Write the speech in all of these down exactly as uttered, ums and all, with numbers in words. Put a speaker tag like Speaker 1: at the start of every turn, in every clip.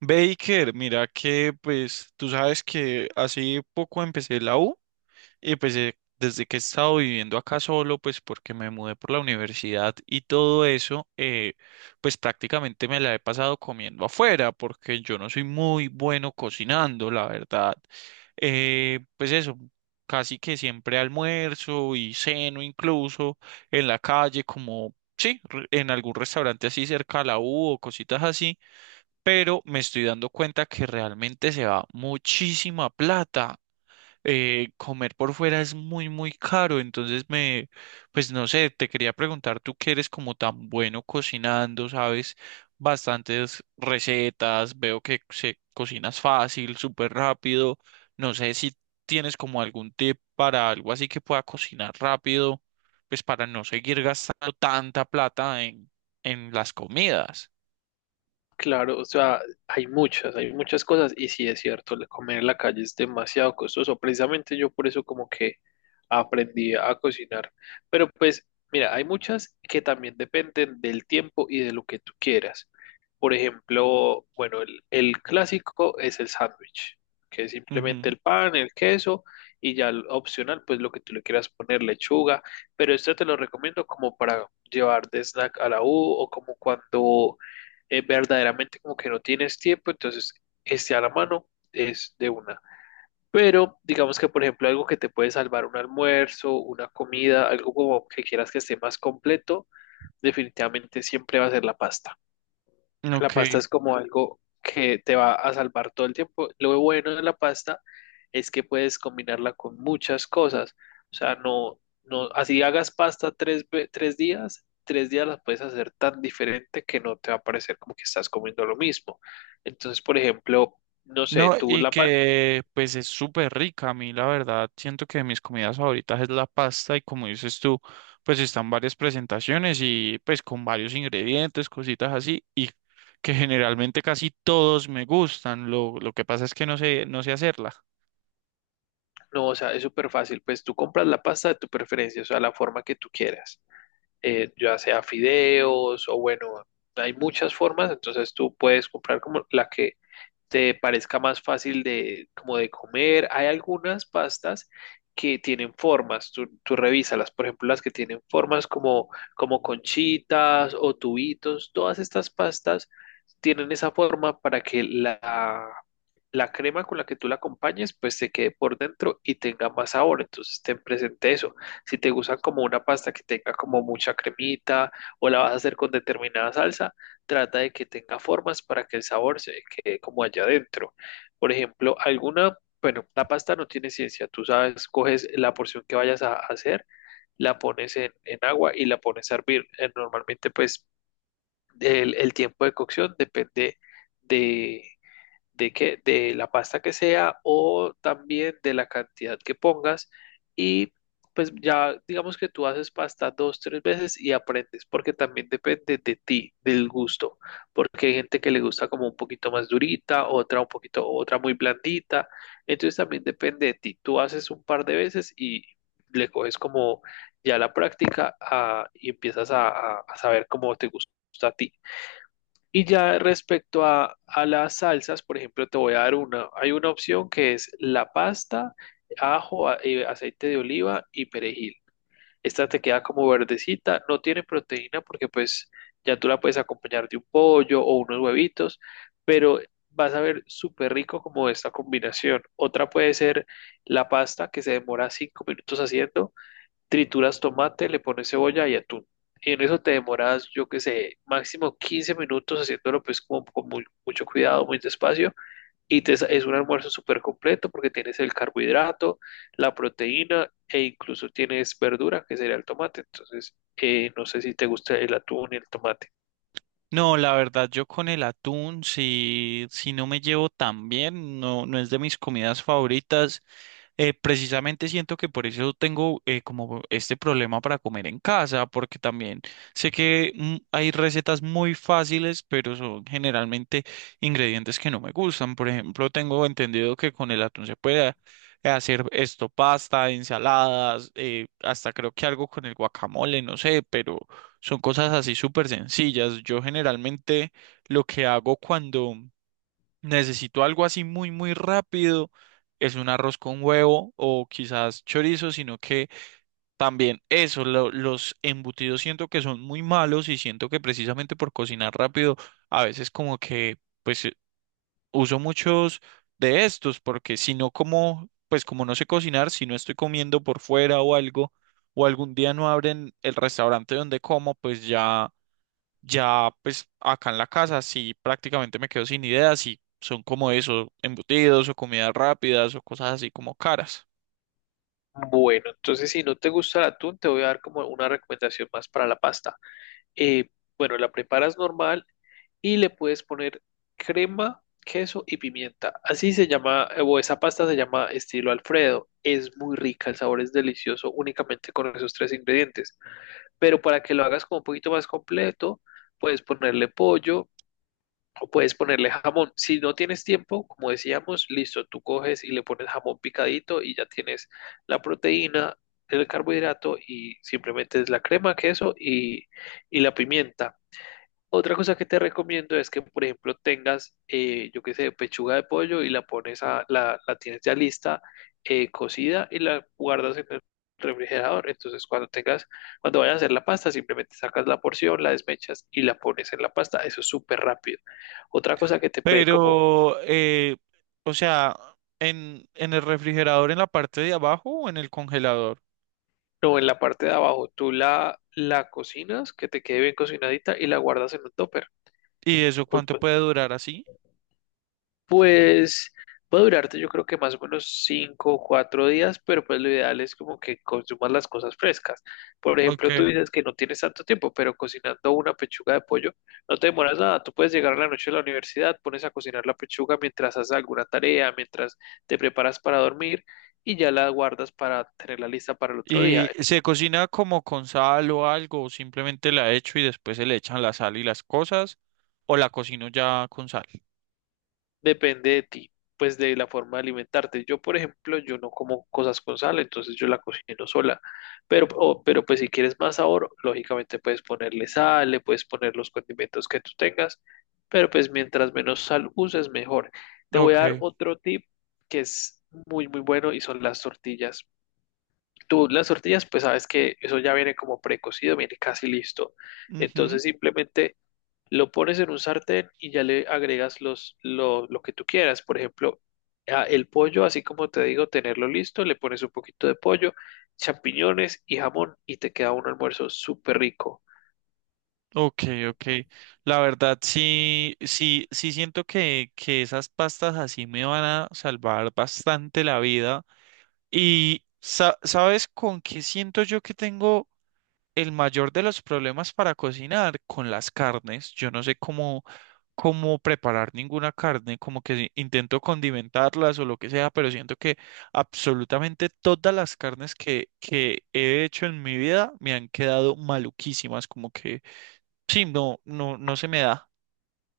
Speaker 1: Baker, mira que pues tú sabes que hace poco empecé la U y pues eh, desde que he estado viviendo acá solo, pues porque me mudé por la universidad y todo eso, eh, pues prácticamente me la he pasado comiendo afuera porque yo no soy muy bueno cocinando, la verdad. Eh, pues eso, casi que siempre almuerzo y ceno incluso en la calle como... Sí, re- en algún restaurante así cerca a la U o cositas así, pero me estoy dando cuenta que realmente se va muchísima plata. Eh, comer por fuera es muy, muy caro, entonces me, pues no sé, te quería preguntar, tú que eres como tan bueno cocinando, sabes bastantes recetas, veo que se cocinas fácil, súper rápido, no sé si tienes como algún tip para algo así que pueda cocinar rápido, pues para no seguir gastando tanta plata en en las comidas.
Speaker 2: Claro, o sea, hay muchas, hay muchas cosas y sí es cierto, el comer en la calle es demasiado costoso. Precisamente yo por eso como que aprendí a cocinar. Pero pues, mira, hay muchas que también dependen del tiempo y de lo que tú quieras. Por ejemplo, bueno, el, el clásico es el sándwich, que es simplemente
Speaker 1: Ujú.
Speaker 2: el pan, el queso y ya el opcional, pues lo que tú le quieras poner, lechuga. Pero esto te lo recomiendo como para llevar de snack a la U o como cuando eh, verdaderamente como que no tienes tiempo, entonces esté a la mano es de una. Pero digamos que, por ejemplo, algo que te puede salvar un almuerzo, una comida, algo como que quieras que esté más completo, definitivamente siempre va a ser la pasta. La pasta
Speaker 1: Ok.
Speaker 2: es como algo que te va a salvar todo el tiempo. Lo bueno de la pasta es que puedes combinarla con muchas cosas. O sea, no, no, así hagas pasta tres, ve- tres días, tres días las puedes hacer tan diferente que no te va a parecer como que estás comiendo lo mismo. Entonces, por ejemplo, no sé,
Speaker 1: No,
Speaker 2: tú
Speaker 1: y
Speaker 2: la pasta,
Speaker 1: que pues es súper rica. A mí, la verdad, siento que de mis comidas favoritas es la pasta y como dices tú, pues están varias presentaciones y pues con varios ingredientes, cositas así, y que generalmente casi todos me gustan. Lo, lo que pasa es que no sé, no sé hacerla.
Speaker 2: no, o sea, es súper fácil. Pues tú compras la pasta de tu preferencia, o sea, la forma que tú quieras. Eh, ya sea fideos o bueno, hay muchas formas, entonces tú puedes comprar como la que te parezca más fácil de, como de comer. Hay algunas pastas que tienen formas, tú, tú revísalas, por ejemplo, las que tienen formas como, como conchitas o tubitos, todas estas pastas tienen esa forma para que la, la crema con la que tú la acompañes, pues se quede por dentro y tenga más sabor. Entonces, ten presente eso. Si te gusta como una pasta que tenga como mucha cremita o la vas a hacer con determinada salsa, trata de que tenga formas para que el sabor se quede como allá adentro. Por ejemplo, alguna, bueno, la pasta no tiene ciencia. Tú sabes, coges la porción que vayas a hacer, la pones en, en agua y la pones a hervir. Eh, Normalmente, pues, el, el tiempo de cocción depende de de que de la pasta que sea o también de la cantidad que pongas y pues ya digamos que tú haces pasta dos, tres veces y aprendes, porque también depende de ti, del gusto, porque hay gente que le gusta como un poquito más durita, otra un poquito, otra muy blandita, entonces también depende de ti, tú haces un par de veces y le coges como ya la práctica, ah, y empiezas a, a a saber cómo te gusta a ti. Y ya respecto a, a las salsas, por ejemplo, te voy a dar una. Hay una opción que es la pasta, ajo, a- eh, aceite de oliva y perejil. Esta te queda como verdecita, no tiene proteína porque pues ya tú la puedes acompañar de un pollo o unos huevitos, pero vas a ver súper rico como esta combinación. Otra puede ser la pasta que se demora cinco minutos haciendo, trituras tomate, le pones cebolla y atún. Y en eso te demoras, yo qué sé, máximo 15 minutos haciéndolo pues como con muy- mucho cuidado, muy despacio. Y te, sa- es un almuerzo súper completo porque tienes el carbohidrato, la proteína e incluso tienes verdura, que sería el tomate. Entonces, eh, no sé si te gusta el atún y el tomate.
Speaker 1: No, la verdad, yo con el atún, si, si no me llevo tan bien, no, no es de mis comidas favoritas. eh, precisamente siento que por eso tengo eh, como este problema para comer en casa, porque también sé que mm, hay recetas muy fáciles, pero son generalmente ingredientes que no me gustan. Por ejemplo, tengo entendido que con el atún se puede hacer esto, pasta, ensaladas, eh, hasta creo que algo con el guacamole, no sé, pero son cosas así súper sencillas. Yo generalmente lo que hago cuando necesito algo así muy, muy rápido, es un arroz con huevo o quizás chorizo, sino que también eso, lo- los embutidos siento que son muy malos y siento que precisamente por cocinar rápido, a veces como que pues eh, uso muchos de estos, porque si no como, pues como no sé cocinar, si no estoy comiendo por fuera o algo, o algún día no abren el restaurante donde como, pues ya. Ya, pues acá en la casa sí prácticamente me quedo sin ideas y son como eso, embutidos o comidas rápidas o cosas así como caras.
Speaker 2: Bueno, entonces si no te gusta el atún, te voy a dar como una recomendación más para la pasta. Eh, bueno, la preparas normal y le puedes poner crema, queso y pimienta. Así se llama, eh, o esa pasta se llama estilo Alfredo. Es muy rica, el sabor es delicioso únicamente con esos tres ingredientes. Pero para que lo hagas como un poquito más completo, puedes ponerle pollo o puedes ponerle jamón. Si no tienes tiempo, como decíamos, listo, tú coges y le pones jamón picadito y ya tienes la proteína, el carbohidrato y simplemente es la crema, queso y, y la pimienta. Otra cosa que te recomiendo es que, por ejemplo, tengas, eh, yo qué sé, pechuga de pollo y la pones a, la, la tienes ya lista, eh, cocida y la guardas en el refrigerador. Entonces, cuando tengas, cuando vayas a hacer la pasta, simplemente sacas la porción, la desmechas y la pones en la pasta. Eso es súper rápido. Otra cosa que te puede como,
Speaker 1: Pero, eh, o sea, en, en el refrigerador en la parte de abajo o en el congelador.
Speaker 2: no, en la parte de abajo, tú la, la cocinas, que te quede bien cocinadita y la guardas en un topper.
Speaker 1: ¿Y eso cuánto puede durar así?
Speaker 2: Pues puede durarte yo creo que más o menos cinco o cuatro días, pero pues lo ideal es como que consumas las cosas frescas. Por
Speaker 1: Ok.
Speaker 2: ejemplo, tú dices que no tienes tanto tiempo, pero cocinando una pechuga de pollo no te demoras nada. Tú puedes llegar a la noche a la universidad, pones a cocinar la pechuga mientras haces alguna tarea, mientras te preparas para dormir y ya la guardas para tenerla lista para el otro día.
Speaker 1: ¿Y se cocina como con sal o algo? ¿O simplemente la echo y después se le echan la sal y las cosas? ¿O la cocino ya con sal?
Speaker 2: Depende de ti, pues de la forma de alimentarte. Yo, por ejemplo, yo no como cosas con sal, entonces yo la cocino sola. Pero, o- pero pues si quieres más sabor, lógicamente puedes ponerle sal, le puedes poner los condimentos que tú tengas, pero pues mientras menos sal uses, mejor. Te voy a dar
Speaker 1: Ok.
Speaker 2: otro tip que es muy, muy bueno y son las tortillas. Tú, las tortillas, pues sabes que eso ya viene como precocido, viene casi listo.
Speaker 1: Ujú.
Speaker 2: Entonces simplemente lo pones en un sartén y ya le agregas los, lo, lo que tú quieras. Por ejemplo, a- el pollo, así como te digo, tenerlo listo, le pones un poquito de pollo, champiñones y jamón y te queda un almuerzo súper rico.
Speaker 1: Ok, ok. La verdad, sí, sí, sí siento que, que esas pastas así me van a salvar bastante la vida. Y sa- ¿sabes con qué siento yo que tengo el mayor de los problemas para cocinar? Con las carnes. Yo no sé cómo, cómo preparar ninguna carne, como que intento condimentarlas o lo que sea, pero siento que absolutamente todas las carnes que, que he hecho en mi vida me han quedado maluquísimas, como que sí, no, no, no se me da.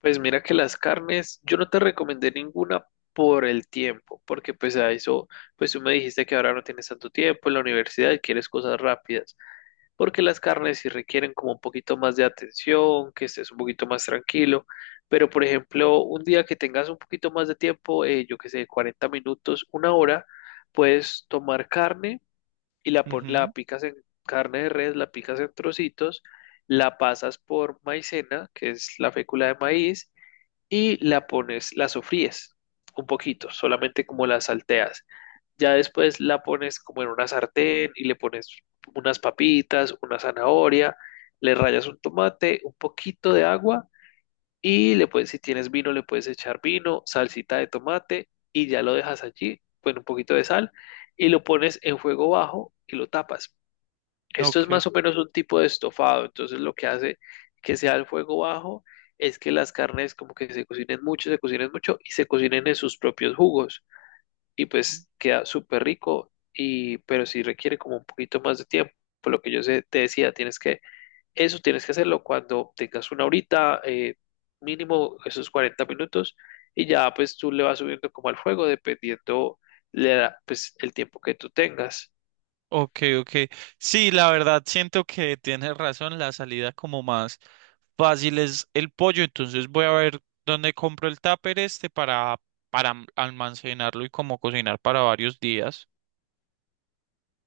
Speaker 2: Pues mira que las carnes, yo no te recomendé ninguna por el tiempo, porque pues a eso, pues tú me dijiste que ahora no tienes tanto tiempo en la universidad y quieres cosas rápidas. Porque las carnes sí requieren como un poquito más de atención, que estés un poquito más tranquilo, pero por ejemplo, un día que tengas un poquito más de tiempo, eh, yo que sé, 40 minutos, una hora, puedes tomar carne y la, pon- la
Speaker 1: Ujú.
Speaker 2: picas en carne de res, la picas en trocitos, la pasas por maicena, que es la fécula de maíz, y la pones, la sofríes un poquito, solamente como la salteas. Ya después la pones como en una sartén y le pones unas papitas, una zanahoria, le rayas un tomate, un poquito de agua y le puedes, si tienes vino, le puedes echar vino, salsita de tomate y ya lo dejas allí con un poquito de sal y lo pones en fuego bajo y lo tapas. Esto es
Speaker 1: Ok,
Speaker 2: más o menos un tipo de estofado, entonces lo que hace que sea el fuego bajo es que las carnes como que se cocinen mucho, se cocinen mucho y se cocinen en sus propios jugos y pues queda súper rico y pero sí requiere como un poquito más de tiempo. Por lo que yo sé- te decía, tienes que eso tienes que hacerlo cuando tengas una horita, eh, mínimo esos cuarenta minutos y ya pues tú le vas subiendo como al fuego dependiendo de la- pues el tiempo que tú tengas.
Speaker 1: ok, ok. Sí, la verdad, siento que tienes razón, la salida como más fácil es el pollo, entonces voy a ver dónde compro el tupper este para, para almacenarlo y como cocinar para varios días.